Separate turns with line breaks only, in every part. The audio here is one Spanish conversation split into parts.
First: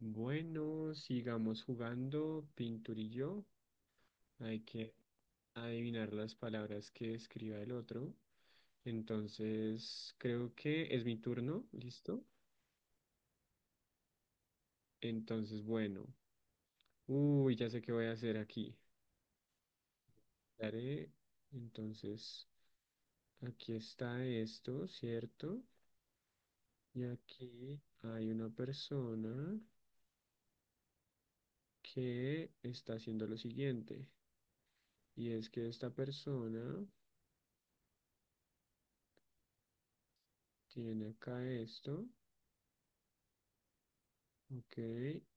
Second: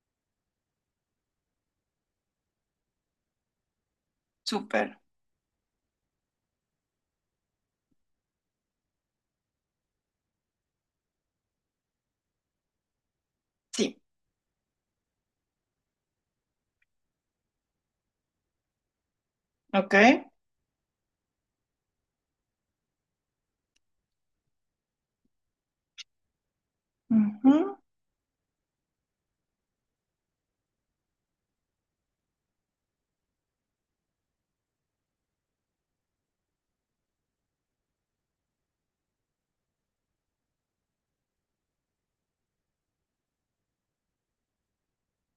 Bueno, sigamos jugando, Pinturillo. Hay
Súper.
que adivinar las palabras que escriba el otro. Entonces, creo que es mi turno, ¿listo?
Sí.
Entonces, bueno. Uy, ya sé qué voy a hacer aquí.
Ok.
Daré, entonces, aquí está esto, ¿cierto? Y
Ujú,
aquí hay una persona que está haciendo lo siguiente. Y es que esta persona tiene acá esto. Ok,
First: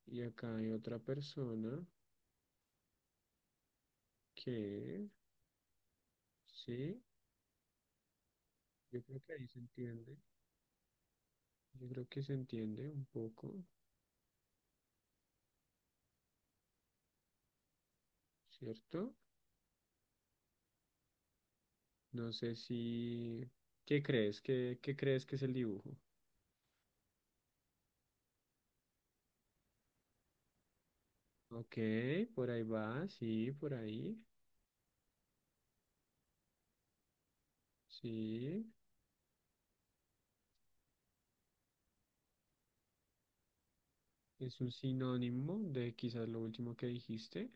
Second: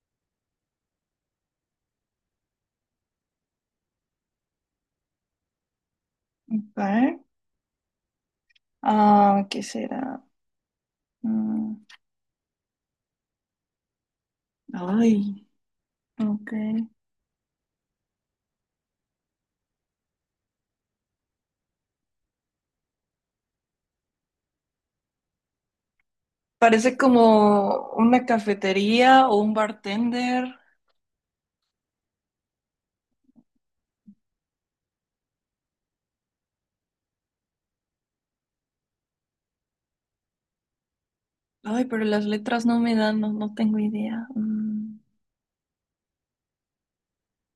y acá hay otra persona que, sí,
ok.
yo creo que
Ah,
ahí se
¿qué
entiende,
será? Mm.
yo creo que se entiende un poco,
Ay, ok.
¿cierto? No sé si, ¿qué crees? ¿Qué crees que es el dibujo?
Parece como una cafetería o un bartender.
Ok, por ahí va, sí, por ahí, sí,
Ay, pero las letras no me dan, no, no tengo idea.
es un
Mm,
sinónimo de quizás lo último que dijiste,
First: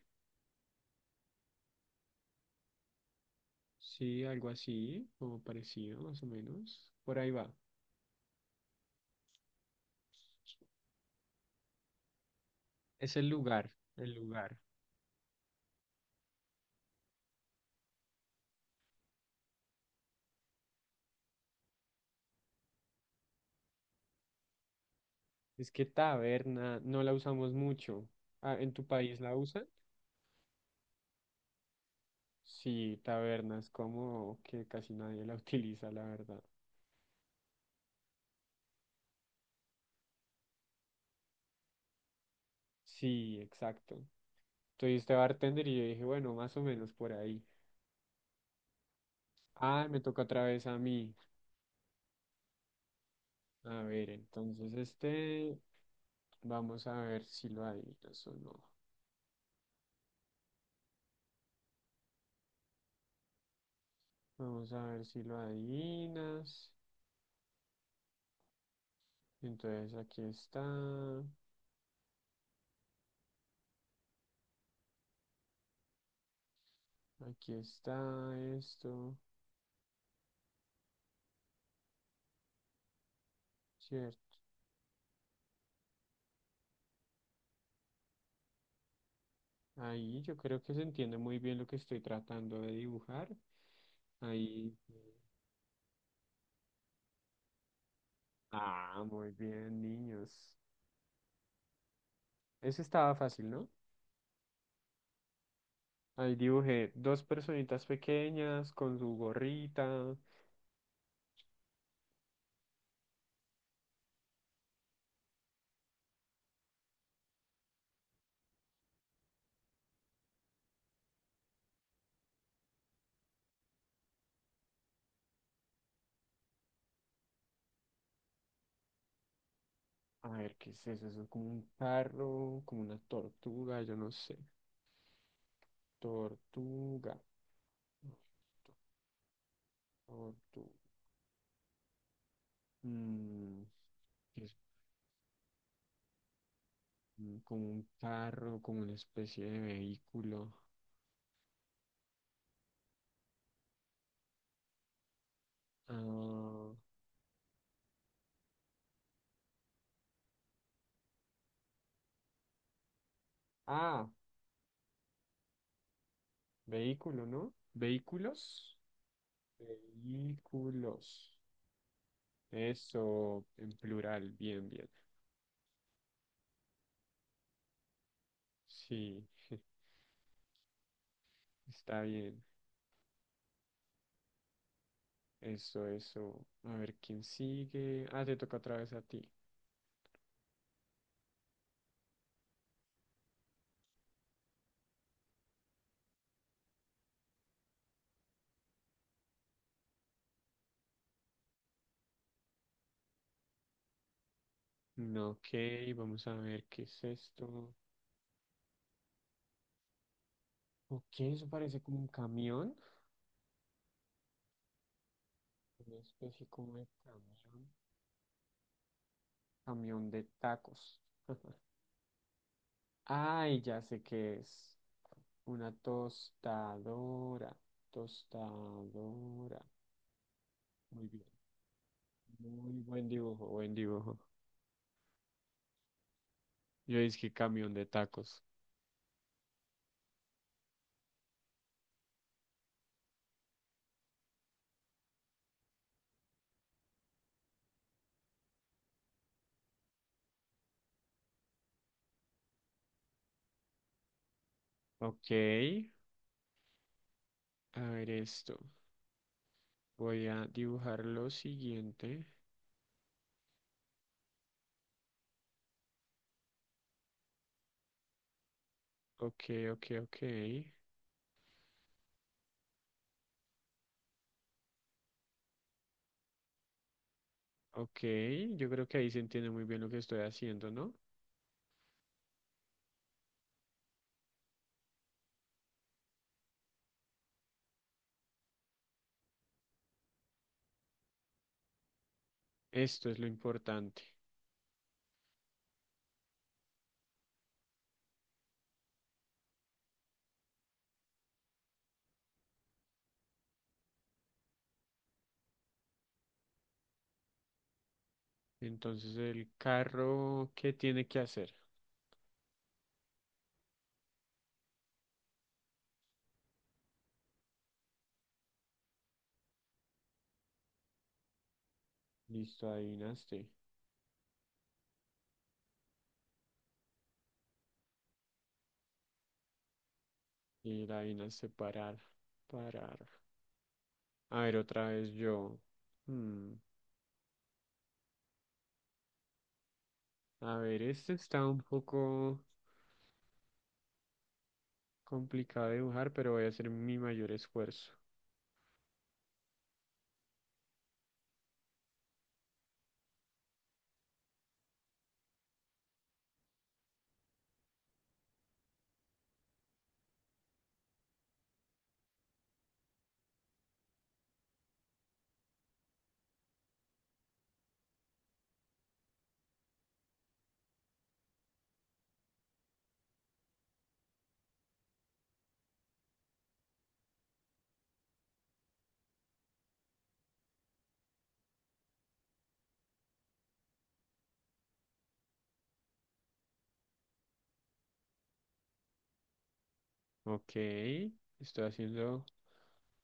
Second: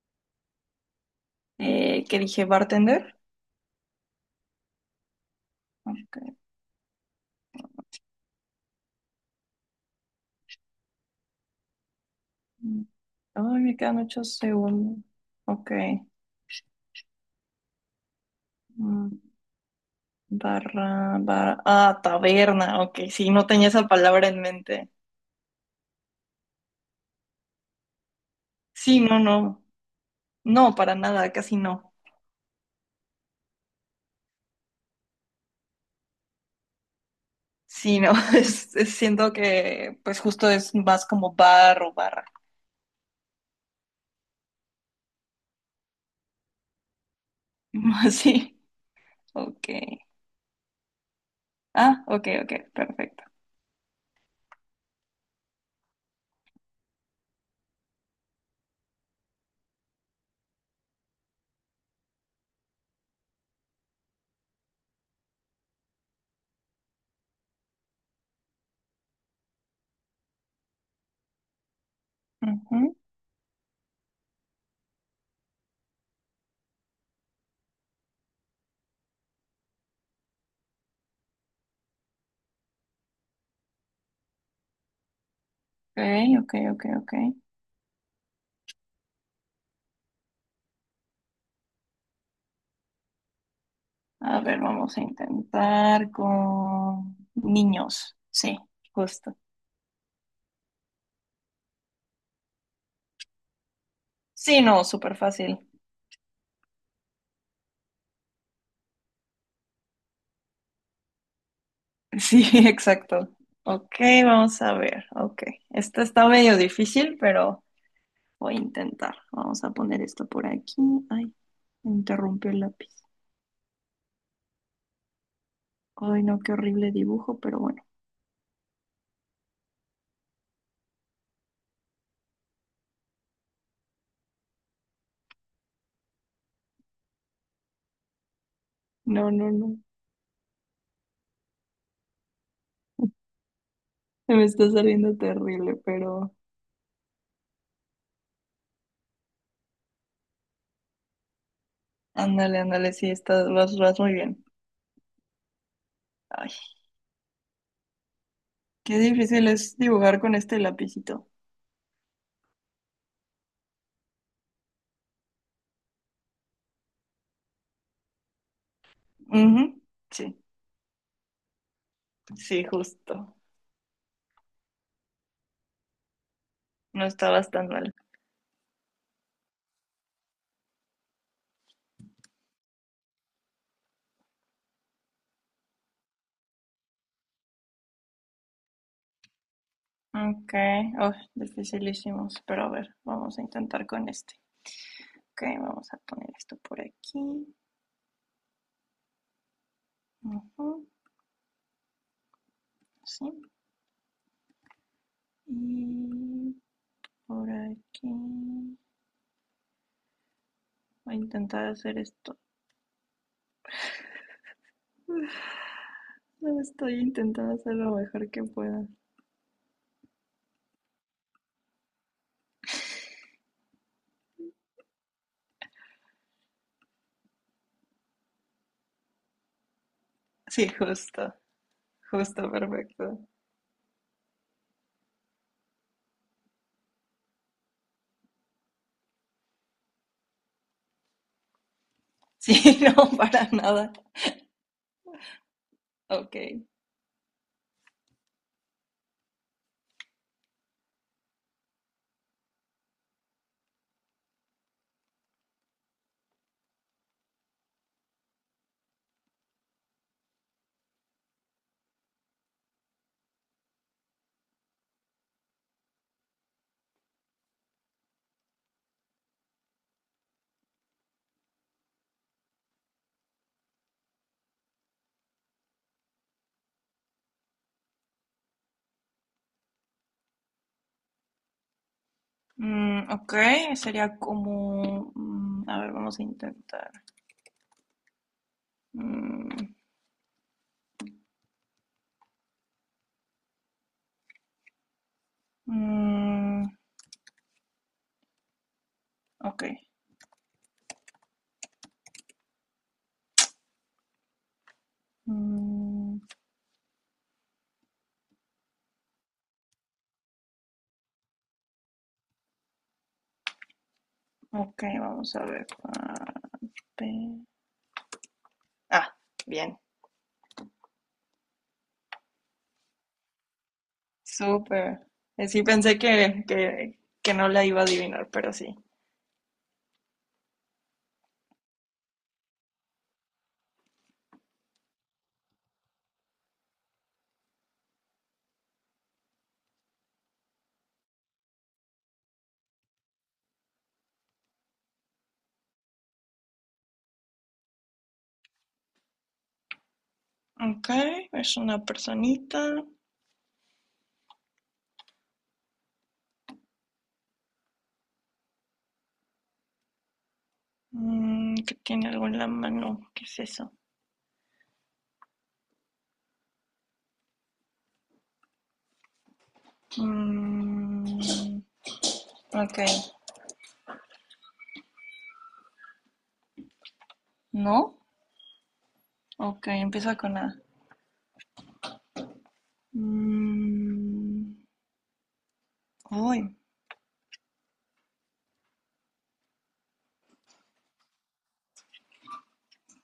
eh, ¿qué dije? ¿Bartender?
sí, algo así, o parecido, más o
Ok.
menos, por ahí va.
Mm,
Es el
Ay,
lugar,
me quedan
el
ocho
lugar.
segundos. Ok. Mm, Barra, barra. Ah, taberna. Ok, sí, no tenía esa palabra en mente.
Es que taberna no la usamos mucho. Ah, ¿en tu
Sí,
país
no,
la
no.
usan?
No, para nada, casi no.
Sí, taberna es como que casi nadie la utiliza, la verdad.
Sí, no, siento que pues justo es más como bar o barra.
Sí, exacto. Soy este bartender y yo dije, bueno, más o menos por ahí.
Sí, ok.
Ah, me toca otra vez a mí.
Ah, ok, ok, perfecto.
A ver, entonces este, vamos a ver si lo adivinas o no. Vamos a ver si lo adivinas. Entonces
Ujú,
aquí está esto, cierto.
ok, ok, ok, ok.
Ahí yo creo que se entiende muy bien lo que estoy tratando de dibujar.
A ver,
Ahí.
vamos a intentar con niños. Sí,
Ah, muy
justo.
bien, niños. Eso estaba fácil, ¿no?
Sí, no, súper fácil.
Ahí dibujé dos personitas pequeñas con su gorrita.
Sí, exacto. Ok, vamos a ver. Ok, esta está medio difícil, pero voy a intentar. Vamos a poner esto por aquí. Ay, me interrumpió el lápiz. Ay, no, qué horrible dibujo, pero bueno.
A ver, ¿qué es eso? Eso es como un carro, como una tortuga, yo no sé. Tortuga.
No, no, no.
Tortuga. Mm, que
Me
es
está saliendo terrible, pero
como un carro, como una especie de vehículo.
ándale, ándale, sí, vas muy bien. Ay,
Ah,
qué difícil es dibujar con este lapicito.
ah, Vehículo, ¿no? Vehículos.
Ujú, sí,
Vehículos.
sí, justo.
Eso, en plural, bien, bien.
No estabas tan mal.
Sí, está bien. Eso, eso. A ver, ¿quién sigue? Ah, te toca otra vez a ti.
Ok, oh, dificilísimos, pero a ver, vamos a intentar con este. Ok, vamos a poner esto por aquí. Ujú, sí.
Ok, vamos a
Y
ver qué es
por
esto.
aquí. Voy a
Ok, eso
intentar
parece
hacer
como un
esto.
camión. Una especie
No,
como de
estoy intentando
camión.
hacer lo mejor que pueda.
Camión de tacos. Ay, ya sé qué es. Una tostadora. Tostadora.
Sí,
Muy bien.
justo. Justo,
Muy buen
perfecto.
dibujo, buen dibujo. Yo dije camión de tacos.
Sí, no, para nada. Ok.
Ok. A ver esto. Voy a dibujar lo siguiente. Ok, ok, ok. Ok. Yo creo que ahí se entiende muy bien lo que estoy haciendo, ¿no?
Ok, sería como, a ver, vamos a intentar. Mm,
Esto es lo importante.
mm. Ok. Mm,
Entonces, el carro, ¿qué tiene que hacer?
ok, vamos a ver. Ah, bien.
Listo, adivinaste.
Súper. Sí pensé que no la iba a adivinar, pero sí.
Y la adivinaste parar. Parar. A ver, otra vez yo. Hmm, A ver, este está un poco. Complicado dibujar, pero voy a hacer mi mayor esfuerzo.
Ok, es una personita que tiene algo en la mano. ¿Qué es eso? Mm, ok, ¿no? Ok, empieza con A. Mm, uy,
Ok, estoy haciendo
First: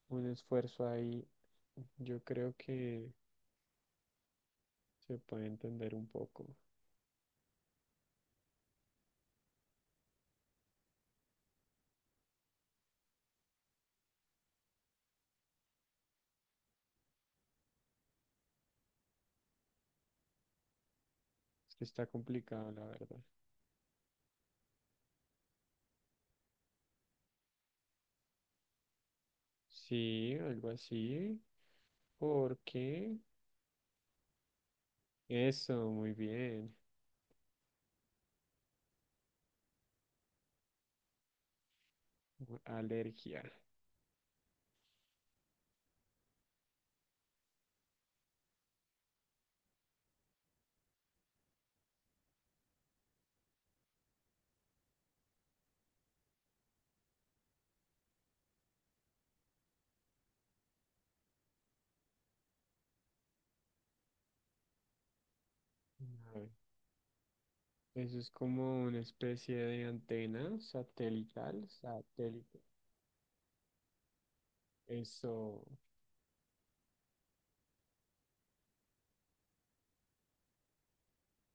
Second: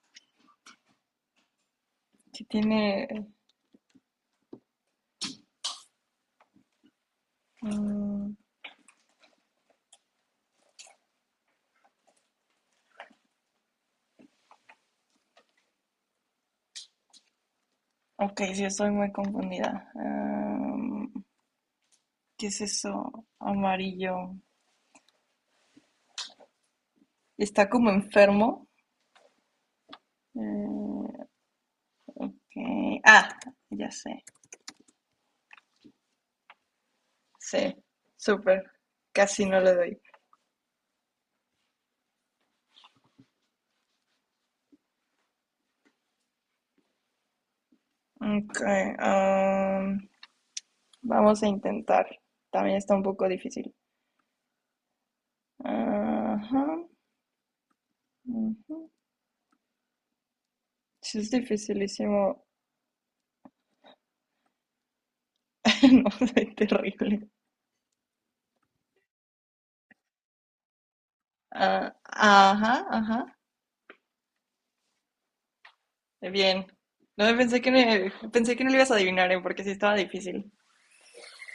un esfuerzo ahí. Yo
sí
creo que
tiene.
se puede entender un poco.
Mm, ok, sí, estoy muy confundida. Am,
Es que está
¿qué es
complicado, la verdad.
eso? Amarillo. Está como enfermo.
Sí, algo
Eh,
así.
ok,
Porque
Ah, ya sé.
eso, muy bien.
Sí, súper. Casi no le doy.
Alergia.
Okay, vamos a intentar. También está un poco difícil. Ajá. Ujú. Sí, es dificilísimo.
A
No
ver,
soy terrible.
eso es como una especie de antena satelital,
Ah,
satélite.
ajá, ajá.
Eso.
Bien. No pensé que pensé que no lo ibas a adivinar, ¿eh? Porque sí estaba difícil.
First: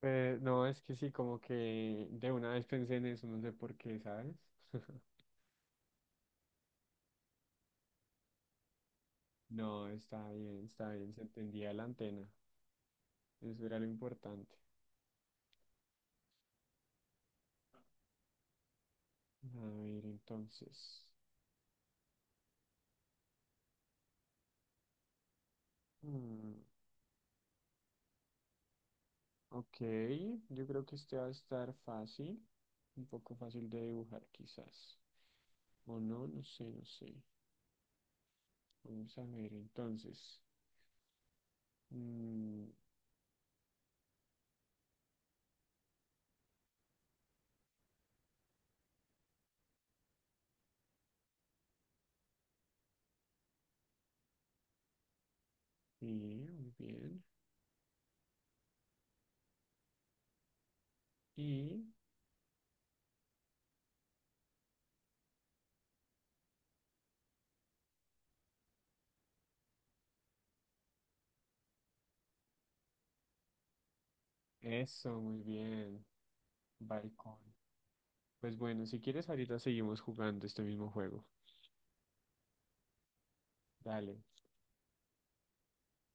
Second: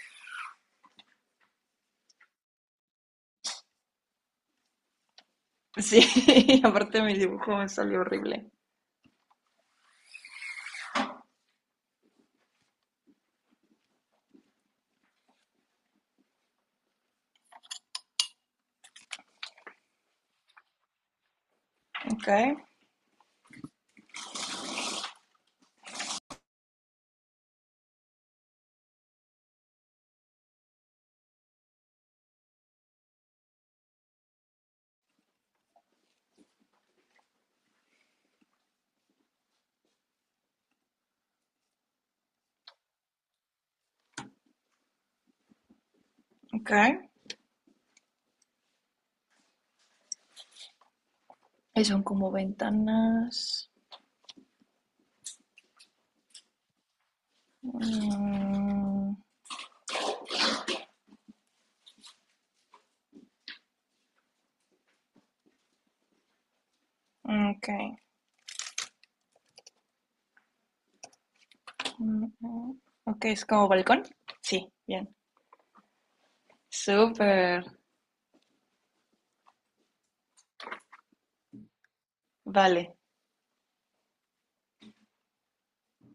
No, es que sí, como que de una vez pensé en eso, no sé por qué, ¿sabes?
Sí, y aparte mi dibujo me salió horrible.
No, está bien, se entendía la antena. Eso era lo importante. A ver, entonces.
Okay,
mm, ok, yo creo que este va a estar fácil, un poco fácil de dibujar quizás. O no, no sé, no sé. Vamos a ver, entonces. Mm,
okay. Y son como ventanas.
sí, muy bien.
Mm,
Y
okay. Mm, mm. Ok, es como balcón. Sí, bien.
eso, muy bien. Balcón.
Súper.
Pues bueno, si quieres ahorita seguimos jugando este mismo juego.
Vale.
Dale.